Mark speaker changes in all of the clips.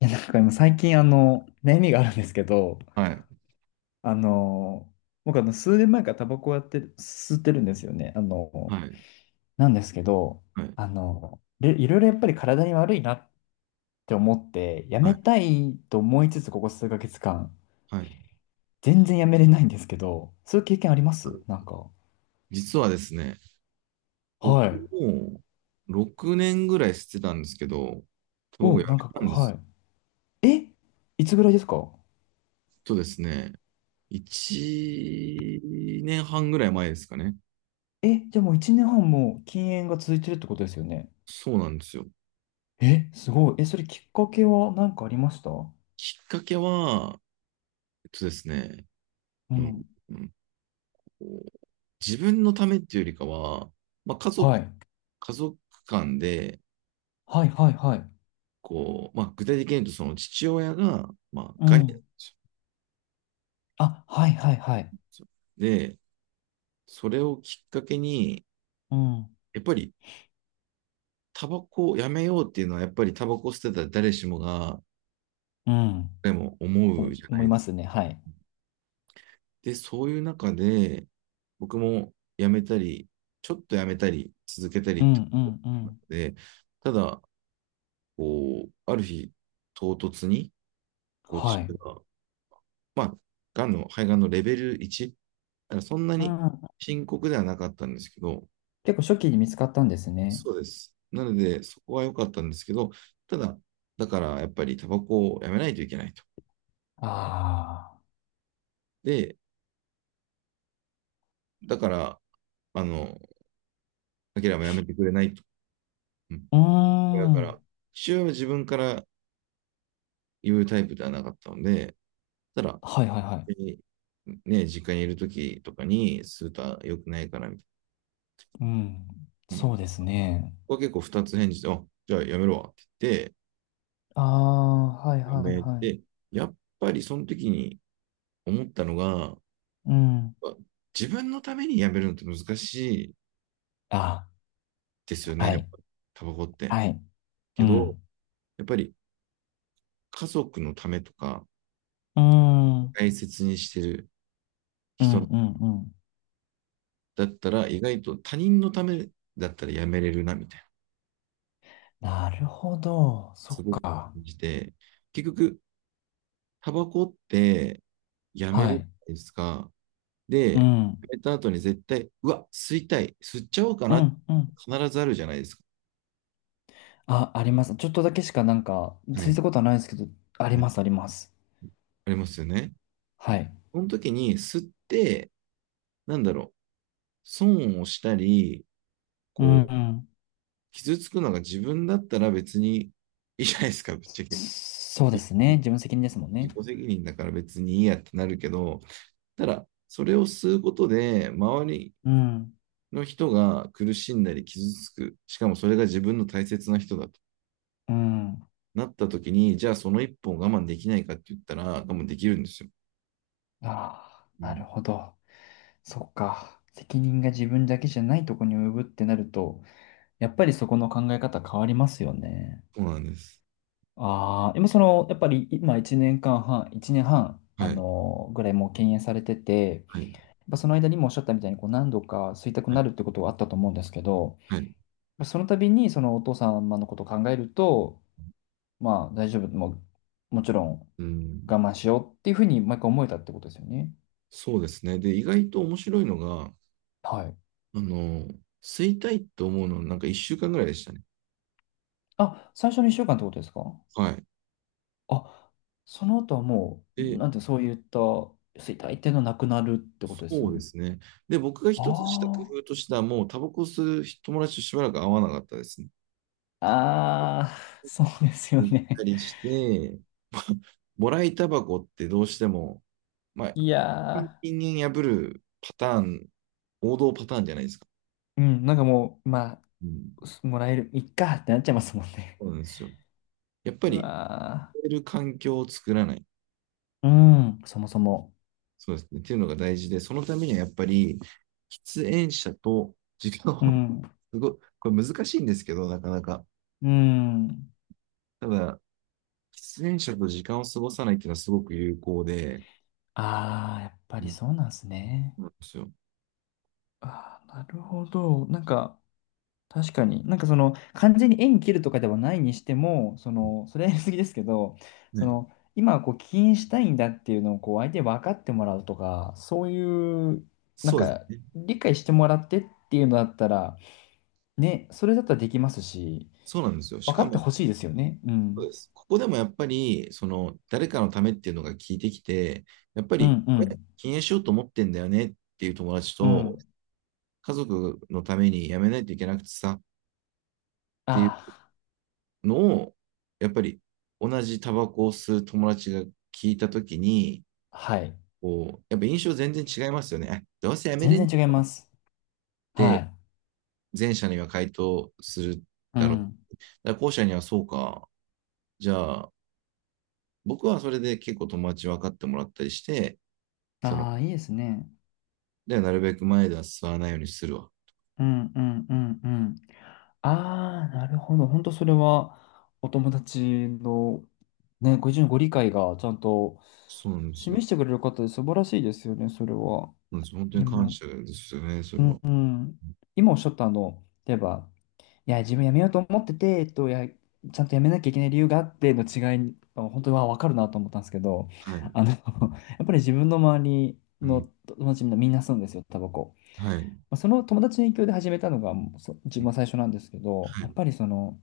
Speaker 1: いや、なんか今最近悩みがあるんですけど、
Speaker 2: はい、
Speaker 1: あの、僕数年前からタバコをやって、吸ってるんですよね。
Speaker 2: はい、
Speaker 1: なんですけど、
Speaker 2: はい、
Speaker 1: でいろいろやっぱり体に悪いなって思って、や
Speaker 2: は
Speaker 1: め
Speaker 2: い、
Speaker 1: たいと思いつつ、ここ数ヶ月間、
Speaker 2: はい。
Speaker 1: 全然やめれないんですけど、そういう経験ありま
Speaker 2: あ
Speaker 1: す
Speaker 2: る。
Speaker 1: なんか。
Speaker 2: 実はですね、僕
Speaker 1: はい。
Speaker 2: も6年ぐらいしてたんですけど、
Speaker 1: お、
Speaker 2: 僕辞
Speaker 1: な
Speaker 2: め
Speaker 1: んか
Speaker 2: た
Speaker 1: こ
Speaker 2: んで
Speaker 1: う、は
Speaker 2: す。
Speaker 1: い。え、いつぐらいですか？
Speaker 2: とですね、1年半ぐらい前ですかね。
Speaker 1: え、じゃあもう1年半も禁煙が続いてるってことですよね。
Speaker 2: そうなんですよ。
Speaker 1: え、すごい。え、それきっかけは何かありました？
Speaker 2: きっかけは、えっとですね、
Speaker 1: う
Speaker 2: うん、
Speaker 1: ん。
Speaker 2: うんこう自分のためっていうよりかは、まあ、家
Speaker 1: は
Speaker 2: 族、
Speaker 1: い。
Speaker 2: 家族間で、
Speaker 1: はいはいはい。
Speaker 2: こう、まあ、具体的に言うと、その父親が、まあ、
Speaker 1: う
Speaker 2: ガニなっ
Speaker 1: ん。
Speaker 2: た
Speaker 1: あ、はいはいはい。
Speaker 2: んですよ。で、それをきっかけに、
Speaker 1: うん。
Speaker 2: やっぱりタバコをやめようっていうのは、やっぱりタバコを捨てたら誰しもが、
Speaker 1: うん。
Speaker 2: でも思
Speaker 1: お
Speaker 2: うじゃない
Speaker 1: 思い
Speaker 2: で
Speaker 1: ま
Speaker 2: すか。
Speaker 1: すね。はい。
Speaker 2: で、そういう中で、僕もやめたり、ちょっとやめたり、続けた
Speaker 1: う
Speaker 2: りって
Speaker 1: んう
Speaker 2: こ
Speaker 1: んう
Speaker 2: となの
Speaker 1: ん。
Speaker 2: で、ただ、こう、ある日、唐突に、こう、
Speaker 1: は
Speaker 2: 父
Speaker 1: い。
Speaker 2: が、まあ、がんの、肺がんのレベル1、だからそんな
Speaker 1: う
Speaker 2: に
Speaker 1: ん。
Speaker 2: 深刻ではなかったんですけど、
Speaker 1: 結構初期に見つかったんですね。
Speaker 2: そうです。なので、そこは良かったんですけど、ただ、だからやっぱりタバコをやめないといけないと。
Speaker 1: あ
Speaker 2: で、だから、あの、アキラもやめてくれないと。うん、
Speaker 1: あ。うー
Speaker 2: 親から。
Speaker 1: ん。
Speaker 2: 父親は自分から言うタイプではなかったので、ただ、
Speaker 1: はいはいは
Speaker 2: 別にね、実家にいる時とかに、スーター良くないからみた
Speaker 1: い。うん。
Speaker 2: いな。うん。こ
Speaker 1: そうですね。
Speaker 2: こは結構二つ返事で、あ、じゃあやめろわって言って、
Speaker 1: ああ、はい
Speaker 2: や
Speaker 1: はい
Speaker 2: め
Speaker 1: は
Speaker 2: て、
Speaker 1: い。
Speaker 2: やっぱりその時に思ったのが、
Speaker 1: うん。
Speaker 2: あ自分のためにやめるのって難しい
Speaker 1: あ、
Speaker 2: ですよね、
Speaker 1: は
Speaker 2: やっ
Speaker 1: い。
Speaker 2: ぱタバコって。
Speaker 1: はい。う
Speaker 2: けど、
Speaker 1: ん。
Speaker 2: やっぱり家族のためとか、
Speaker 1: うーん。
Speaker 2: 大切にしてる
Speaker 1: う
Speaker 2: 人
Speaker 1: ん
Speaker 2: の
Speaker 1: うんうん。
Speaker 2: だったら、意外と他人のためだったらやめれるな、みたいな。
Speaker 1: なるほど。そ
Speaker 2: す
Speaker 1: っ
Speaker 2: ごく
Speaker 1: か。
Speaker 2: 感じて、結局、タバコってやめ
Speaker 1: は
Speaker 2: るじ
Speaker 1: い。
Speaker 2: ゃないですか。で、
Speaker 1: う
Speaker 2: や
Speaker 1: ん。
Speaker 2: めた後に絶対、うわ、吸いたい、吸っちゃおうか
Speaker 1: う
Speaker 2: な、
Speaker 1: んうん。
Speaker 2: 必ずあるじゃないですか。
Speaker 1: あ、あります。ちょっとだけしかなんか、
Speaker 2: は
Speaker 1: つい
Speaker 2: い、
Speaker 1: たことはないですけど、あり
Speaker 2: はい、
Speaker 1: ます、あります。
Speaker 2: ありますよね。
Speaker 1: はい。
Speaker 2: その時に吸って、なんだろう、損をしたり、
Speaker 1: うん、う
Speaker 2: こう、
Speaker 1: ん。
Speaker 2: 傷つくのが自分だったら別にいいじゃないですか、ぶっちゃけ。
Speaker 1: そうですね。自分責任ですもんね。
Speaker 2: 自己責任だから別にいいやってなるけど、ただ、それを吸うことで、周り
Speaker 1: うん、
Speaker 2: の人が苦しんだり傷つく、しかもそれが自分の大切な人だと
Speaker 1: うん。
Speaker 2: なったときに、じゃあその一本我慢できないかって言ったら、我慢できるんですよ。
Speaker 1: あ
Speaker 2: う
Speaker 1: あ、なる
Speaker 2: ん。
Speaker 1: ほど。そっか。責任が自分だけじゃないとこに及ぶってなると、やっぱりそこの考え方変わりますよね。
Speaker 2: そうなんです。
Speaker 1: ああ、でもその、やっぱり今1年間半、1年半、
Speaker 2: はい。
Speaker 1: ぐらいもう敬遠されてて、
Speaker 2: はい。
Speaker 1: やっぱその間にもおっしゃったみたいに、こう何度か吸いたく
Speaker 2: は
Speaker 1: な
Speaker 2: い。
Speaker 1: るってことはあったと思うんですけど、
Speaker 2: はい。
Speaker 1: まあその度にそのお父様のことを考えると、まあ大丈夫、もう、もちろん
Speaker 2: うん。
Speaker 1: 我慢しようっていうふうに毎回思えたってことですよね。
Speaker 2: そうですね。で、意外と面白いのが、
Speaker 1: はい。
Speaker 2: あの、吸いたいと思うのはなんか1週間ぐらいでしたね。
Speaker 1: あ、最初の1週間ってことですか？
Speaker 2: はい。
Speaker 1: あ、その後はもう、
Speaker 2: で、
Speaker 1: なんてそういった、衰退っていうのはなくなるってことです？
Speaker 2: そうですね。で、僕が一つした工
Speaker 1: あ
Speaker 2: 夫としては、もうタバコ吸う友達としばらく会わなかったですね。
Speaker 1: あ、ああ、そうですよ
Speaker 2: 行った
Speaker 1: ね。
Speaker 2: りして、もらいタバコってどうしても、ま あ、
Speaker 1: いや
Speaker 2: 人間破るパターン、王道パターンじゃないですか。
Speaker 1: ー、うん、なんかもう、ま
Speaker 2: うん。
Speaker 1: あ、すもらえる、いっかってなっちゃいますもんね。
Speaker 2: そうなんですよ。やっ ぱ
Speaker 1: う
Speaker 2: り、
Speaker 1: わ
Speaker 2: 吸る環境を作らない。
Speaker 1: ー、うん、そもそも。
Speaker 2: そうですね。っていうのが大事で、そのためにはやっぱり、喫煙者と時間
Speaker 1: う
Speaker 2: を、
Speaker 1: ん、
Speaker 2: すごい、これ難しいんですけど、なかなか。
Speaker 1: うん。
Speaker 2: ただ、喫煙者と時間を過ごさないっていうのはすごく有効で、
Speaker 1: ああ、やっぱ
Speaker 2: う
Speaker 1: り
Speaker 2: ん、
Speaker 1: そうなんですね。
Speaker 2: そうなんですよ。
Speaker 1: ああ、なるほど。なんか、確かに。なんかその、完全に縁切るとかではないにしても、その、それはやりすぎですけど、そ
Speaker 2: ね、
Speaker 1: の、今、こう、起因したいんだっていうのを、こう、相手に分かってもらうとか、そういう、なん
Speaker 2: そうです
Speaker 1: か、
Speaker 2: ね。
Speaker 1: 理解してもらってっていうのだったら、ね、それだったらできますし、
Speaker 2: そうなんですよ。し
Speaker 1: 分か
Speaker 2: か
Speaker 1: って
Speaker 2: も、
Speaker 1: ほしいですよね。う
Speaker 2: そうで
Speaker 1: ん。
Speaker 2: す。ここでもやっぱり、その、誰かのためっていうのが聞いてきて、やっぱ
Speaker 1: う
Speaker 2: り、
Speaker 1: ん、う
Speaker 2: これ、
Speaker 1: ん、
Speaker 2: 禁煙しようと思ってんだよねっていう友達
Speaker 1: う
Speaker 2: と、
Speaker 1: ん。
Speaker 2: 家族のためにやめないといけなくてさってい
Speaker 1: あ
Speaker 2: うのを、やっぱり、同じタバコを吸う友達が聞いたときに、
Speaker 1: あ、はい。
Speaker 2: こう、やっぱ印象全然違いますよね。どうせやめ
Speaker 1: 全
Speaker 2: れんね
Speaker 1: 然違い
Speaker 2: っ
Speaker 1: ます。は
Speaker 2: て
Speaker 1: い。
Speaker 2: 前者には回答する
Speaker 1: う
Speaker 2: だろう。
Speaker 1: ん。
Speaker 2: だから後者にはそうか。じゃあ、僕はそれで結構友達分かってもらったりして、その
Speaker 1: ああ、いいですね。
Speaker 2: で、なるべく前では座らないようにするわ。
Speaker 1: うんうんうんうん。ああ、なるほど。本当それはお友達のね、ご自身のご理解がちゃんと
Speaker 2: そうなんですよ。
Speaker 1: 示してくれる方で素晴らしいですよね、それは。
Speaker 2: なんですよ、本当に
Speaker 1: で
Speaker 2: 感
Speaker 1: も、
Speaker 2: 謝ですよね、そ
Speaker 1: う
Speaker 2: れ
Speaker 1: ん
Speaker 2: は。
Speaker 1: うん、今おっしゃった例えば、いや、自分辞めようと思ってて、いや、ちゃんと辞めなきゃいけない理由があっての違い、本当は分かるなと思ったんですけど、
Speaker 2: はい。
Speaker 1: やっぱり自分の周り
Speaker 2: う
Speaker 1: の
Speaker 2: ん。
Speaker 1: 友達みんなみんな吸うんですよ、タバコ。
Speaker 2: はい。
Speaker 1: まあその友達の影響で始めたのがそ自
Speaker 2: う
Speaker 1: 分
Speaker 2: ん。
Speaker 1: は最初なんですけど、
Speaker 2: は
Speaker 1: やっ
Speaker 2: い。
Speaker 1: ぱりその、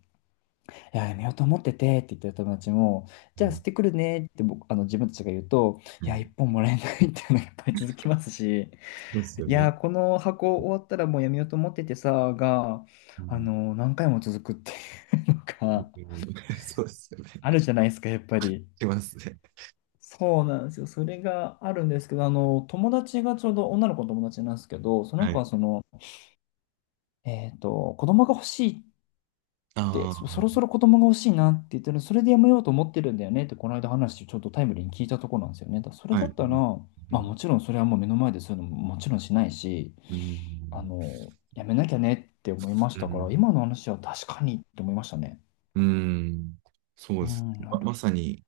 Speaker 1: いや、やめようと思っててって言ってる友達も、じ
Speaker 2: う
Speaker 1: ゃあ捨
Speaker 2: ん。
Speaker 1: ててくるねって僕、自分たちが言うと、
Speaker 2: は
Speaker 1: いや、
Speaker 2: い。
Speaker 1: 一本もらえないっていうのがやっぱり続きますし、
Speaker 2: そうですよ
Speaker 1: いや、
Speaker 2: ね。
Speaker 1: この箱終わったらもうやめようと思っててさ、が、
Speaker 2: うん。
Speaker 1: 何回も続くっていうの
Speaker 2: う
Speaker 1: が
Speaker 2: ん。 そうですよね。
Speaker 1: あるじゃないですか、やっぱり。
Speaker 2: しますね。
Speaker 1: そうなんですよ。それがあるんですけど、友達がちょうど女の子の友達なんですけど、その
Speaker 2: は
Speaker 1: 子
Speaker 2: い。
Speaker 1: はその、子供が欲しいて、そろ
Speaker 2: あ
Speaker 1: そろ子供が欲しいなって言ってるそれでやめようと思ってるんだよねって、この間話、ちょっとタイムリーに聞いたところなんですよね。だからそれ
Speaker 2: あ、は
Speaker 1: だっ
Speaker 2: い。
Speaker 1: たら、
Speaker 2: う
Speaker 1: まあ、
Speaker 2: ん。
Speaker 1: もちろんそれはもう目の前でそういうのももちろんしないし、
Speaker 2: うん。
Speaker 1: やめなきゃねって思いまし
Speaker 2: うん。
Speaker 1: た
Speaker 2: う
Speaker 1: か
Speaker 2: ん
Speaker 1: ら、今の話は確かにって思いましたね。
Speaker 2: うん、そう
Speaker 1: う
Speaker 2: です
Speaker 1: ん、
Speaker 2: ね。
Speaker 1: な
Speaker 2: ま、
Speaker 1: る。
Speaker 2: まさに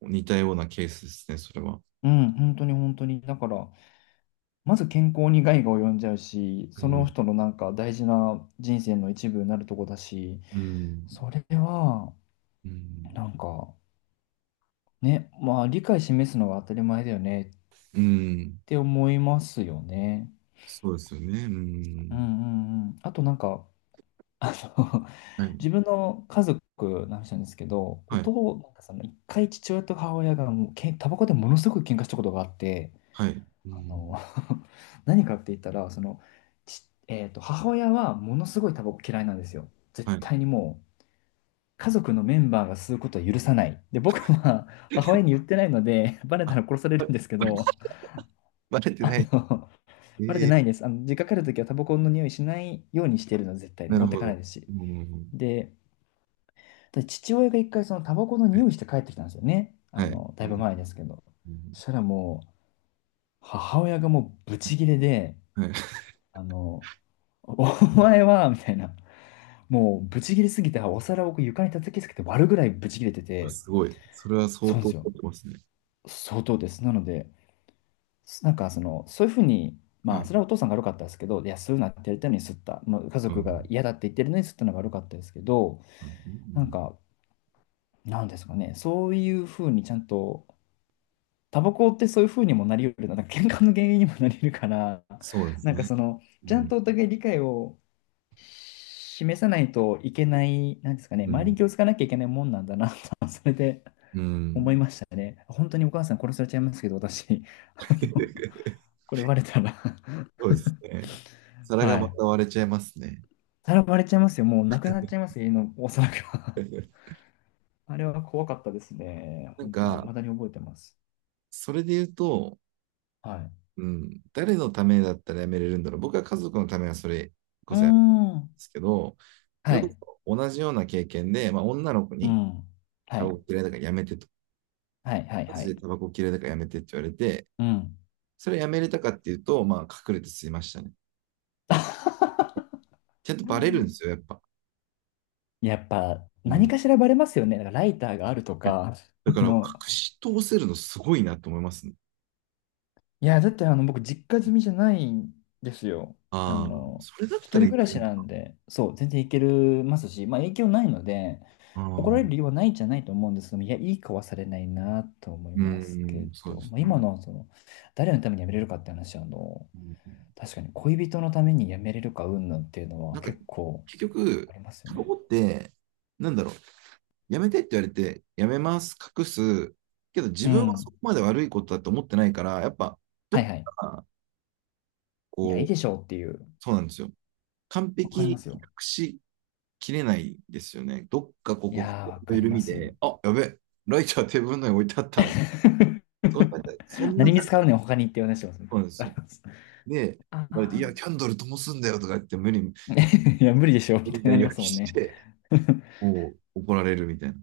Speaker 2: 似たようなケースですね、それは。
Speaker 1: うん、本当に本当に。だから、まず健康に害が及んじゃうし、
Speaker 2: う
Speaker 1: その
Speaker 2: ん。
Speaker 1: 人のなんか大事な人生の一部になるとこだし、
Speaker 2: うん。
Speaker 1: それは、
Speaker 2: うん。
Speaker 1: なんか、ね、まあ理解示すのが当たり前だよね
Speaker 2: うん。
Speaker 1: て思いますよね。
Speaker 2: そうですよね。う
Speaker 1: うんう
Speaker 2: ん。
Speaker 1: んうん。あとなんか、あの
Speaker 2: は い。
Speaker 1: 自分の家族の話なんですけど、お
Speaker 2: はい。
Speaker 1: 父、なんかその一回父親と母親がもうタバコでものすごく喧嘩したことがあって、
Speaker 2: はい。う
Speaker 1: あの
Speaker 2: ん。
Speaker 1: 何かって言ったら、その、ち、えーと、母親はものすごいタバコ嫌いなんですよ。
Speaker 2: は
Speaker 1: 絶
Speaker 2: い。
Speaker 1: 対にもう、家族のメンバーが吸うことは許さない。で、僕は 母親に言ってないので、バレた
Speaker 2: あ、
Speaker 1: ら殺さ れ
Speaker 2: ば
Speaker 1: る
Speaker 2: ば
Speaker 1: んですけど、
Speaker 2: バレて
Speaker 1: あ
Speaker 2: ない。
Speaker 1: の、バレて
Speaker 2: ええ、
Speaker 1: ないです。実家帰るときはタバコの匂いしないようにしてるの、絶対に
Speaker 2: な
Speaker 1: 持
Speaker 2: る
Speaker 1: って
Speaker 2: ほ
Speaker 1: かない
Speaker 2: ど。
Speaker 1: ですし。
Speaker 2: うん。
Speaker 1: で、父親が一回そのタバコの匂いして帰ってきたんですよね。
Speaker 2: はい。はい、う
Speaker 1: だいぶ
Speaker 2: ん。
Speaker 1: 前ですけど。
Speaker 2: うん、
Speaker 1: そしたらもう、母親がもうブチギレで、
Speaker 2: はい。
Speaker 1: あの、お前は、みたいな、もうブチギレすぎて、お皿をこう床に叩きつけて割るぐらいブチギレて て、
Speaker 2: すごい。それは相
Speaker 1: そうなん
Speaker 2: 当
Speaker 1: ですよ。
Speaker 2: 凝ってますね。
Speaker 1: 相当です。なので、なんかその、そういうふうに、
Speaker 2: はい。
Speaker 1: まあ、
Speaker 2: う
Speaker 1: それはお父さんが悪かったですけど、いや、そういうのやってやりたいのに吸った、まあ、家
Speaker 2: ん。う
Speaker 1: 族が
Speaker 2: ん
Speaker 1: 嫌だって言ってるのに吸ったのが悪かったですけど、
Speaker 2: う
Speaker 1: なん
Speaker 2: ん、
Speaker 1: か、なんですかね、そういうふうにちゃんと、タバコってそういうふうにもなり得るな、なんか喧嘩の原因にもなり得るから、
Speaker 2: そうです
Speaker 1: なんか
Speaker 2: ね。
Speaker 1: その、
Speaker 2: う
Speaker 1: ちゃん
Speaker 2: ん。
Speaker 1: とお互い理解を示さないといけない、なんですかね、
Speaker 2: う
Speaker 1: 周り
Speaker 2: ん。
Speaker 1: に気をつかなきゃいけないもんなんだな、それで、
Speaker 2: うん。
Speaker 1: 本当にお母さん殺されちゃいますけど、私、あの これバレたら
Speaker 2: そうですね。皿が
Speaker 1: は
Speaker 2: ま
Speaker 1: い。
Speaker 2: た割れちゃいますね。
Speaker 1: さらわれちゃいますよ。もうなくなっちゃいますよ、家のお皿が。あれは怖かったですね。
Speaker 2: なん
Speaker 1: 本当に。
Speaker 2: か、
Speaker 1: 未だに覚えてます。
Speaker 2: それで言うと、
Speaker 1: はい。
Speaker 2: うん、誰のためだったらやめれるんだろう。僕は家族のためはそれこ
Speaker 1: うー
Speaker 2: そやで
Speaker 1: ん。
Speaker 2: すけど、そ
Speaker 1: は
Speaker 2: れこ
Speaker 1: い。
Speaker 2: そ同じような経験で、まあ、女の子
Speaker 1: う
Speaker 2: に
Speaker 1: ん。は
Speaker 2: タバ
Speaker 1: い。
Speaker 2: コ嫌いだからやめてと、
Speaker 1: はい、はい、
Speaker 2: マ
Speaker 1: は
Speaker 2: ジで
Speaker 1: い。
Speaker 2: タバコ嫌いだからやめてって言われて、
Speaker 1: うん。
Speaker 2: それやめれたかっていうと、まあ、隠れて吸いましたね。ちゃんとバレるんですよ、やっぱ。
Speaker 1: やっぱ、
Speaker 2: う
Speaker 1: 何
Speaker 2: ん。
Speaker 1: かしらバレますよね。だからライターがあるとか、
Speaker 2: だか
Speaker 1: あ
Speaker 2: ら、隠
Speaker 1: の、
Speaker 2: し通せるのすごいなと思いますね。
Speaker 1: いや、だって僕、実家住みじゃないんですよ。あ
Speaker 2: ああ、
Speaker 1: の、
Speaker 2: それだっ
Speaker 1: 一
Speaker 2: たら
Speaker 1: 人
Speaker 2: い
Speaker 1: 暮
Speaker 2: け
Speaker 1: ら
Speaker 2: る
Speaker 1: し
Speaker 2: の
Speaker 1: なん
Speaker 2: か。
Speaker 1: で、そう、全然いけるますし、まあ影響ないので、
Speaker 2: あ
Speaker 1: 怒られる理由
Speaker 2: あ、
Speaker 1: はないんじゃないと思うんですけども、いや、いい子はされないなと思い
Speaker 2: う
Speaker 1: ますけ
Speaker 2: ん、そう
Speaker 1: ど、
Speaker 2: です
Speaker 1: まあ、今
Speaker 2: ね。
Speaker 1: の、その、誰のために辞めれるかって話は、
Speaker 2: うん、
Speaker 1: 確かに恋人のために辞めれるか云々っていうの
Speaker 2: な
Speaker 1: は
Speaker 2: んか、
Speaker 1: 結構
Speaker 2: 結
Speaker 1: あ
Speaker 2: 局、
Speaker 1: りますよ
Speaker 2: タバコ
Speaker 1: ね。
Speaker 2: って、なんだろう、やめてって言われて、やめます、隠す、けど自
Speaker 1: う
Speaker 2: 分はそ
Speaker 1: ん。
Speaker 2: こまで悪いことだと思ってないから、やっぱ、
Speaker 1: は
Speaker 2: ど
Speaker 1: い
Speaker 2: っ
Speaker 1: はい。
Speaker 2: か、
Speaker 1: いや、いい
Speaker 2: こ
Speaker 1: で
Speaker 2: う、
Speaker 1: しょうっていう。
Speaker 2: そうなんですよ。完
Speaker 1: わ
Speaker 2: 璧
Speaker 1: か
Speaker 2: に
Speaker 1: ります
Speaker 2: 隠
Speaker 1: よ。
Speaker 2: しきれないですよね。どっかこ
Speaker 1: い
Speaker 2: こ、ここ
Speaker 1: やー、わ
Speaker 2: の
Speaker 1: かり
Speaker 2: 緩
Speaker 1: ま
Speaker 2: み
Speaker 1: す。
Speaker 2: で、あ、やべ、ライターテーブルの上に置いてあったみたいな。そんな、そん
Speaker 1: 何
Speaker 2: な
Speaker 1: に
Speaker 2: 感
Speaker 1: 使
Speaker 2: じ
Speaker 1: うねん、他にって話しますね。
Speaker 2: なんです よ。で、言
Speaker 1: あ
Speaker 2: われて、い
Speaker 1: あ、
Speaker 2: や、キャンドル灯すんだよとか言って、無理、無
Speaker 1: いや、無理でしょ、みたい
Speaker 2: 理な
Speaker 1: にな
Speaker 2: 言い
Speaker 1: りま
Speaker 2: 訳
Speaker 1: すもん
Speaker 2: し
Speaker 1: ね。
Speaker 2: て、こう、怒られるみたい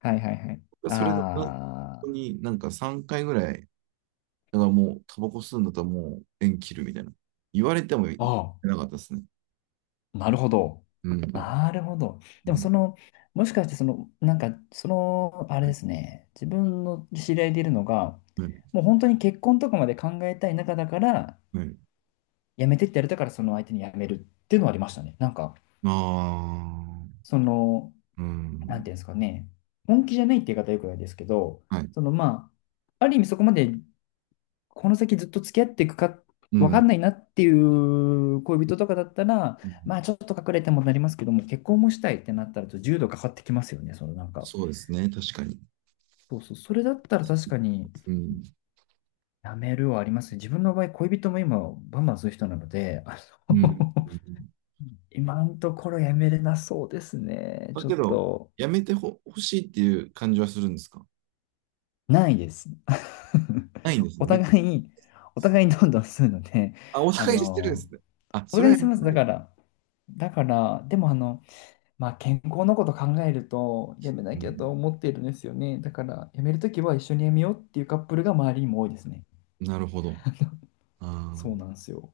Speaker 1: はいはいはい。
Speaker 2: な。それで、本
Speaker 1: あ
Speaker 2: 当になんか3回ぐらいだからもう、タバコ吸うんだったらもう縁切るみたいな。言われても言っ
Speaker 1: あ、
Speaker 2: てな
Speaker 1: あ
Speaker 2: かったですね。
Speaker 1: あ、なるほど。
Speaker 2: うん。
Speaker 1: なるほど。
Speaker 2: う
Speaker 1: でも、
Speaker 2: ん。
Speaker 1: その、もしかして、その、なんか、その、あれですね、自分の知り合いでいるのが、
Speaker 2: はい。
Speaker 1: もう本当に結婚とかまで考えたい中だから、
Speaker 2: はい。
Speaker 1: やめてってやれたから、その相手にやめるっていうのはありましたね。なんか、
Speaker 2: あ
Speaker 1: その、
Speaker 2: あー。う
Speaker 1: な
Speaker 2: ん。
Speaker 1: んていうんですかね、本気じゃないって言い方はよくないですけど、
Speaker 2: はい。
Speaker 1: そのまあ、ある意味そこまでこの先ずっと付き合っていくか
Speaker 2: う
Speaker 1: 分か
Speaker 2: ん。
Speaker 1: んないなっていう恋人とかだったら、
Speaker 2: う
Speaker 1: ま
Speaker 2: ん、
Speaker 1: あちょっと隠れてもなりますけども、結婚もしたいってなったらちょっと重度かかってきますよね、そのなんか。
Speaker 2: そうですね。確かに。
Speaker 1: そうそう、それだったら確かに
Speaker 2: うん。
Speaker 1: やめるはありますね。自分の場合、恋人も今バンバンする人なので、
Speaker 2: うん。
Speaker 1: の 今のところやめれなそうですね。
Speaker 2: まあ
Speaker 1: ちょっ
Speaker 2: けど、
Speaker 1: と。
Speaker 2: やめてほ、欲しいっていう感じはするんですか？
Speaker 1: ないです。
Speaker 2: ないんです
Speaker 1: お
Speaker 2: ね。別に。
Speaker 1: 互い、お互い、どんどん吸うので、
Speaker 2: あ、お
Speaker 1: あ
Speaker 2: 互いしてるんで
Speaker 1: の、
Speaker 2: すね。あ、
Speaker 1: お
Speaker 2: それ
Speaker 1: 互い
Speaker 2: は
Speaker 1: 吸
Speaker 2: や
Speaker 1: い
Speaker 2: めて
Speaker 1: ます。
Speaker 2: な
Speaker 1: だ
Speaker 2: い。
Speaker 1: から、でもまあ、健康のこと考えると、やめ
Speaker 2: う
Speaker 1: なきゃ
Speaker 2: ん。
Speaker 1: と思ってるんですよね。だから、やめるときは一緒にやめようっていうカップルが周りにも多いですね。
Speaker 2: なるほど。あ
Speaker 1: そう
Speaker 2: あ。
Speaker 1: なんですよ。